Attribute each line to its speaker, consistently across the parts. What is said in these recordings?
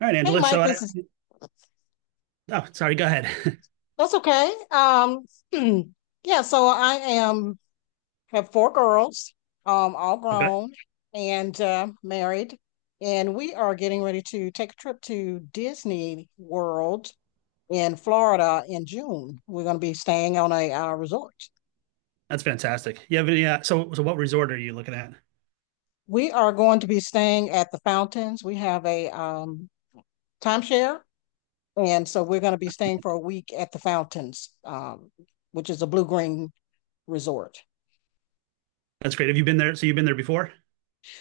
Speaker 1: All right,
Speaker 2: Hey,
Speaker 1: Angela.
Speaker 2: Mike. this is
Speaker 1: Oh, sorry, go ahead.
Speaker 2: that's okay. Yeah, so I am have four girls, all
Speaker 1: Okay.
Speaker 2: grown and married, and we are getting ready to take a trip to Disney World in Florida in June. We're going to be staying on a resort.
Speaker 1: That's fantastic. You have any, so, so what resort are you looking at?
Speaker 2: We are going to be staying at the fountains. We have a timeshare, and so we're going to be staying for a week at the fountains, which is a blue green resort.
Speaker 1: That's great. Have you been there? So you've been there before?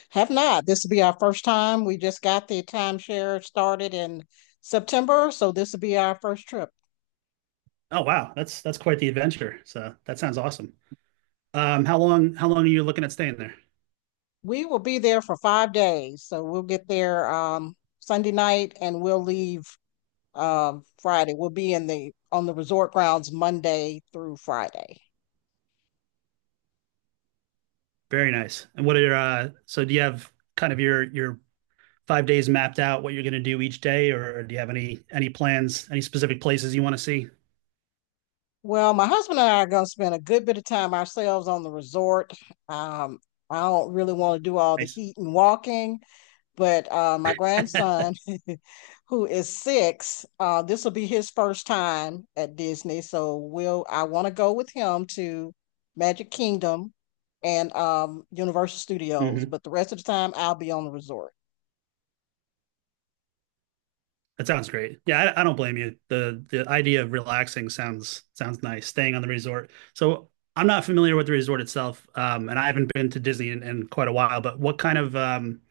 Speaker 2: Have not. This will be our first time. We just got the timeshare started in September, so this will be our first trip.
Speaker 1: Oh, wow. That's quite the adventure. So that sounds awesome. How long are you looking at staying there?
Speaker 2: We will be there for 5 days, so we'll get there Sunday night and we'll leave Friday. We'll be in the on the resort grounds Monday through Friday.
Speaker 1: Very nice. And what are your, so do you have kind of your 5 days mapped out what you're going to do each day, or do you have any plans, any specific places you want to see?
Speaker 2: Well, my husband and I are going to spend a good bit of time ourselves on the resort. Um, I don't really want to do all the
Speaker 1: Nice.
Speaker 2: heat and walking, but my grandson, who is six, this will be his first time at Disney. So we'll I want to go with him to Magic Kingdom and Universal Studios,
Speaker 1: Hmm.
Speaker 2: but the rest of the time I'll be on the resort.
Speaker 1: That sounds great. Yeah, I don't blame you. The idea of relaxing sounds nice. Staying on the resort. So I'm not familiar with the resort itself, and I haven't been to Disney in quite a while. But what kind of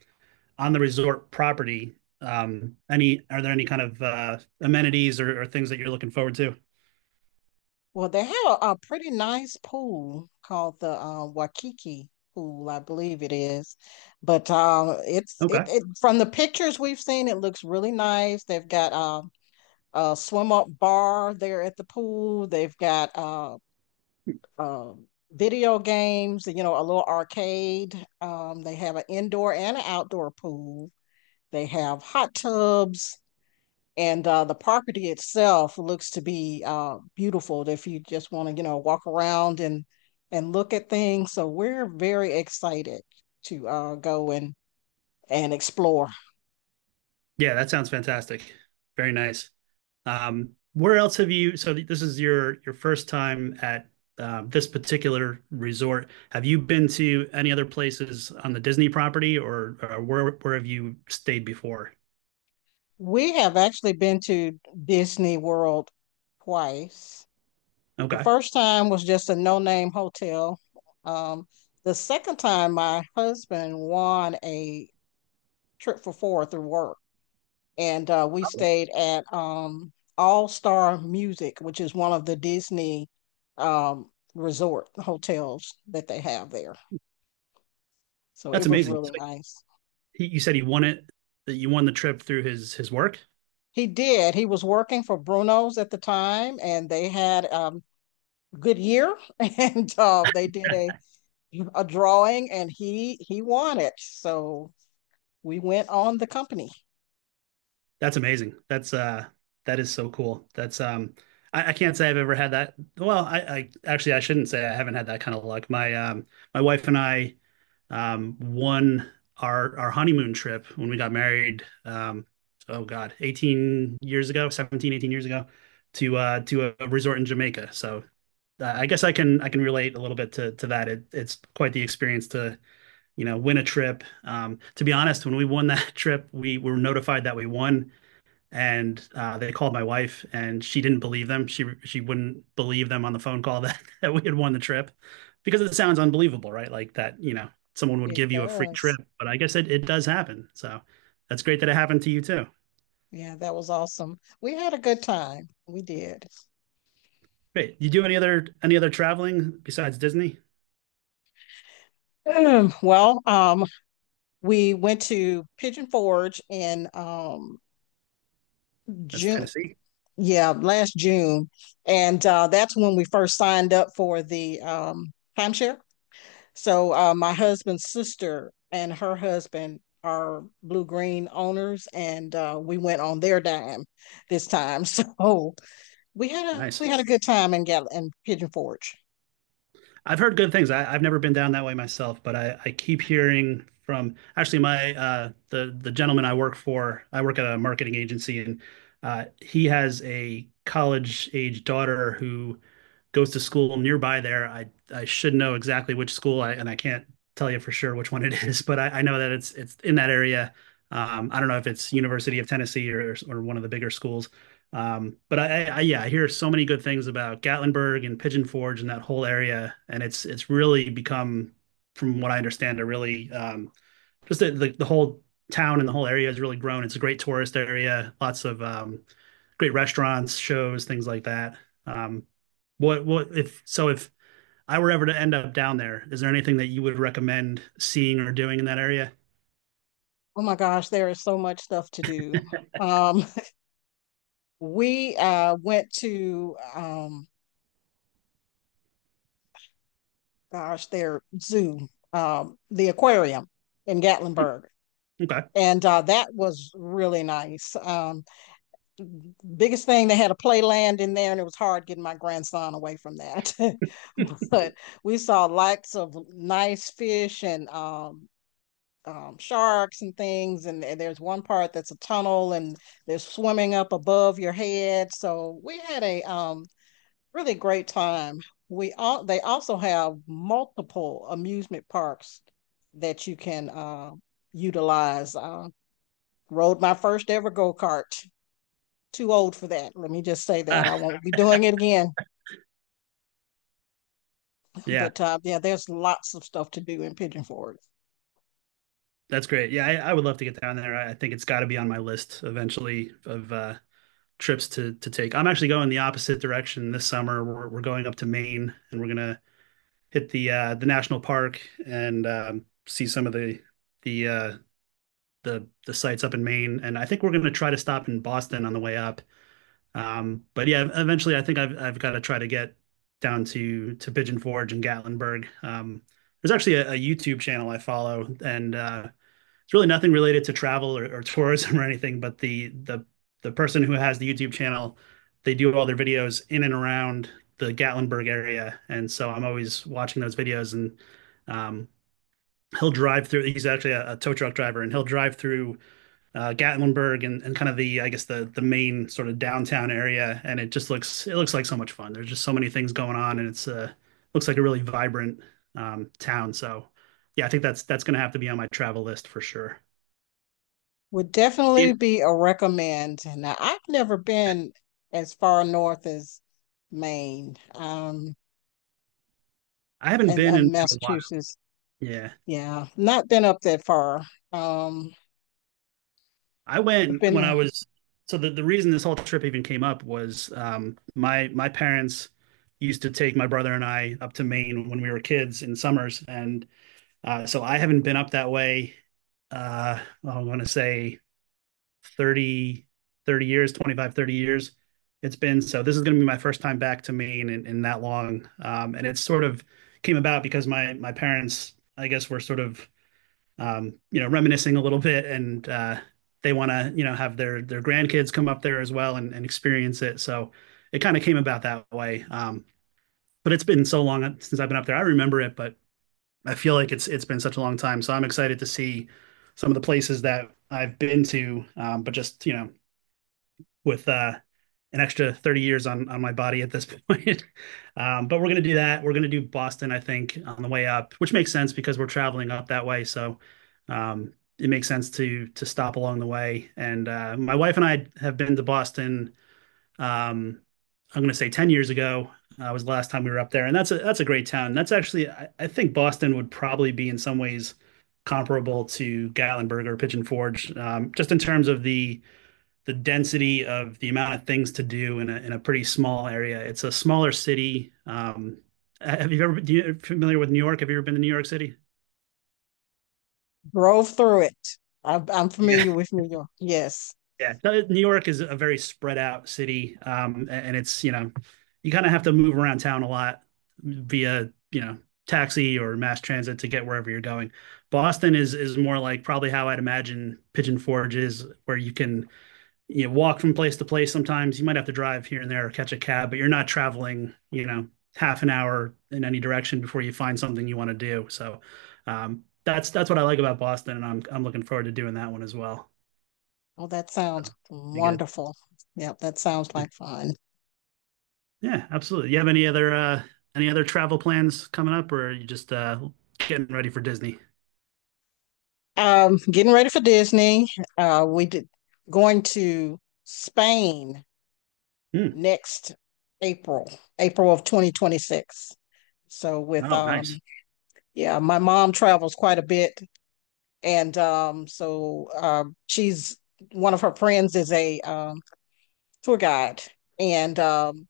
Speaker 1: On the resort property? Any Are there any kind of amenities or things that you're looking forward to?
Speaker 2: Well, they have a pretty nice pool called the Waikiki pool, I believe it is. But
Speaker 1: Okay.
Speaker 2: it from the pictures we've seen, it looks really nice. They've got swim up bar there at the pool. They've got uh, video games, a little arcade. They have an indoor and an outdoor pool. They have hot tubs, and the property itself looks to be beautiful if you just want to walk around and look at things. So we're very excited to go and explore.
Speaker 1: Yeah, that sounds fantastic. Very nice. Where else have you? So this is your first time at this particular resort. Have you been to any other places on the Disney property, or where have you stayed before?
Speaker 2: We have actually been to Disney World twice. The
Speaker 1: Okay.
Speaker 2: first time was just a no-name hotel. Um, the second time, my husband won a trip for four through work, and we stayed at All Star Music, which is one of the Disney um, resort hotels that they have there. So
Speaker 1: That's
Speaker 2: it was
Speaker 1: amazing. So
Speaker 2: really nice.
Speaker 1: he, you said he won it, that you won the trip through his work?
Speaker 2: He did. He was working for Bruno's at the time, and they had good year, and they did a drawing, and he won it. So we went on the company.
Speaker 1: That's amazing. That is so cool. That's I can't say I've ever had that. Well, I actually, I shouldn't say I haven't had that kind of luck. My wife and I, one our honeymoon trip, when we got married, oh god, 18 years ago, 17, 18 years ago, to a resort in Jamaica. So I guess I can relate a little bit to that. It's quite the experience to win a trip. To be honest, when we won that trip, we were notified that we won. And they called my wife, and she didn't believe them. She wouldn't believe them on the phone call. That we had won the trip, because it sounds unbelievable, right? Like, that, someone would
Speaker 2: It
Speaker 1: give you a free trip,
Speaker 2: does.
Speaker 1: but I guess it does happen. So that's great that it happened to you too.
Speaker 2: Yeah, that was awesome. We had a good time. We did.
Speaker 1: Great. You do any other traveling besides Disney?
Speaker 2: Well, we went to Pigeon Forge in
Speaker 1: That's
Speaker 2: June.
Speaker 1: Tennessee.
Speaker 2: Yeah, last June, and that's when we first signed up for the timeshare. So my husband's sister and her husband are blue green owners, and we went on their dime this time. So we had a
Speaker 1: Nice.
Speaker 2: we had a good time in Gal in Pigeon Forge.
Speaker 1: I've heard good things. I've never been down that way myself, but I keep hearing from, actually, my the gentleman I work for. I work at a marketing agency, and he has a college age daughter who goes to school nearby there. I should know exactly which school, and I can't tell you for sure which one it is, but I know that it's in that area. I don't know if it's University of Tennessee or one of the bigger schools. But yeah, I hear so many good things about Gatlinburg and Pigeon Forge and that whole area, and it's really become, from what I understand, a really just the whole town and the whole area has really grown. It's a great tourist area, lots of great restaurants, shows, things like that. Um, what if so if I were ever to end up down there, is there anything that you would recommend seeing or doing in that area?
Speaker 2: Oh my gosh, there is so much stuff to do. Um, we went to gosh, their zoo, the aquarium in Gatlinburg,
Speaker 1: Okay.
Speaker 2: and that was really nice. Biggest thing they had a playland in there and it was hard getting my grandson away from that but we saw lots of nice fish and sharks and things and there's one part that's a tunnel and they're swimming up above your head so we had a really great time we all they also have multiple amusement parks that you can utilize rode my first ever go-kart too old for that. Let me just say that.
Speaker 1: Ah,
Speaker 2: I won't be doing it again.
Speaker 1: yeah,
Speaker 2: But yeah, there's lots of stuff to do in Pigeon Forge.
Speaker 1: that's great. Yeah, I would love to get down there. I think it's got to be on my list eventually of trips to take. I'm actually going the opposite direction this summer. We're going up to Maine, and we're gonna hit the national park and see some of the uh, the sites up in Maine. And I think we're gonna try to stop in Boston on the way up. But yeah, eventually I think I've got to try to get down to Pigeon Forge and Gatlinburg. There's actually a YouTube channel I follow, and it's really nothing related to travel or tourism or anything, but the person who has the YouTube channel, they do all their videos in and around the Gatlinburg area. And so I'm always watching those videos, and um, he'll drive through. He's actually a tow truck driver, and he'll drive through Gatlinburg, and kind of the, I guess, the main sort of downtown area. And it looks like so much fun. There's just so many things going on, and it's looks like a really vibrant town. So yeah, I think that's going to have to be on my travel list for sure.
Speaker 2: Would
Speaker 1: Yeah,
Speaker 2: definitely be a recommend. Now, I've never been as far north as Maine
Speaker 1: I haven't
Speaker 2: and,
Speaker 1: been in,
Speaker 2: and
Speaker 1: in a while.
Speaker 2: Massachusetts.
Speaker 1: Yeah.
Speaker 2: Yeah, not been up that far. Um,
Speaker 1: I went
Speaker 2: been
Speaker 1: when I was So the reason this whole trip even came up was my parents used to take my brother and I up to Maine when we were kids in summers. And so I haven't been up that way. Well, I'm going to say 30 30 years, 25 to 30 years it's been. So this is going to be my first time back to Maine in that long. And it sort of came about because my parents, I guess, were sort of reminiscing a little bit. And they want to, have their grandkids come up there as well, and experience it. So it kind of came about that way. But it's been so long since I've been up there. I remember it, but I feel like it's been such a long time. So I'm excited to see some of the places that I've been to, but just with an extra 30 years on my body at this point. But we're gonna do that. We're gonna do Boston, I think, on the way up, which makes sense because we're traveling up that way. So um, it makes sense to stop along the way. And my wife and I have been to Boston. Um, I'm gonna say 10 years ago was the last time we were up there, and that's a great town. That's actually I think Boston would probably be in some ways comparable to Gatlinburg or Pigeon Forge, just in terms of the density of the amount of things to do in a pretty small area. It's a smaller city. Have you ever been You familiar with New York? Have you ever been to New York City?
Speaker 2: drove through it. I'm
Speaker 1: Yeah,
Speaker 2: familiar with New York. Yes.
Speaker 1: yeah. New York is a very spread out city, and it's you kind of have to move around town a lot via taxi or mass transit to get wherever you're going. Boston is more like probably how I'd imagine Pigeon Forge is, where you walk from place to place. Sometimes you might have to drive here and there or catch a cab, but you're not traveling half an hour in any direction before you find something you want to do. So that's what I like about Boston, and I'm looking forward to doing that one as well.
Speaker 2: Oh, that sounds
Speaker 1: Be good.
Speaker 2: wonderful. Yep, that sounds like fun.
Speaker 1: Yeah, absolutely. You have any other travel plans coming up, or are you just getting ready for Disney?
Speaker 2: Getting ready for Disney. We did going to Spain
Speaker 1: Hmm.
Speaker 2: next April, April of 2026. So with
Speaker 1: Oh, nice.
Speaker 2: yeah, my mom travels quite a bit, and so she's one of her friends is a tour guide, and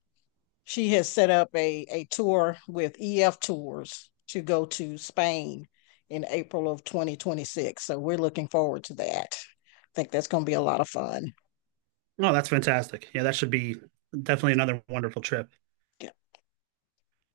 Speaker 2: she has set up a tour with EF Tours to go to Spain in April of 2026. So we're looking forward to that. I think that's going to be a lot of fun.
Speaker 1: Oh, that's fantastic. Yeah, that should be definitely another wonderful trip.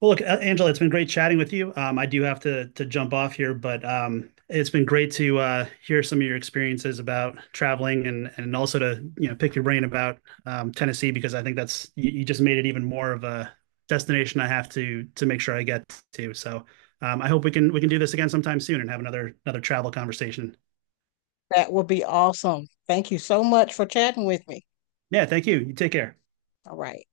Speaker 1: Well, look, Angela, it's been great chatting with you. I do have to jump off here, but it's been great to hear some of your experiences about traveling, and also to pick your brain about Tennessee, because I think that's you just made it even more of a destination I have to make sure I get to. So I hope we can do this again sometime soon, and have another travel conversation.
Speaker 2: That would be awesome. Thank you so much for chatting with me.
Speaker 1: Yeah, thank you. You take care.
Speaker 2: All right.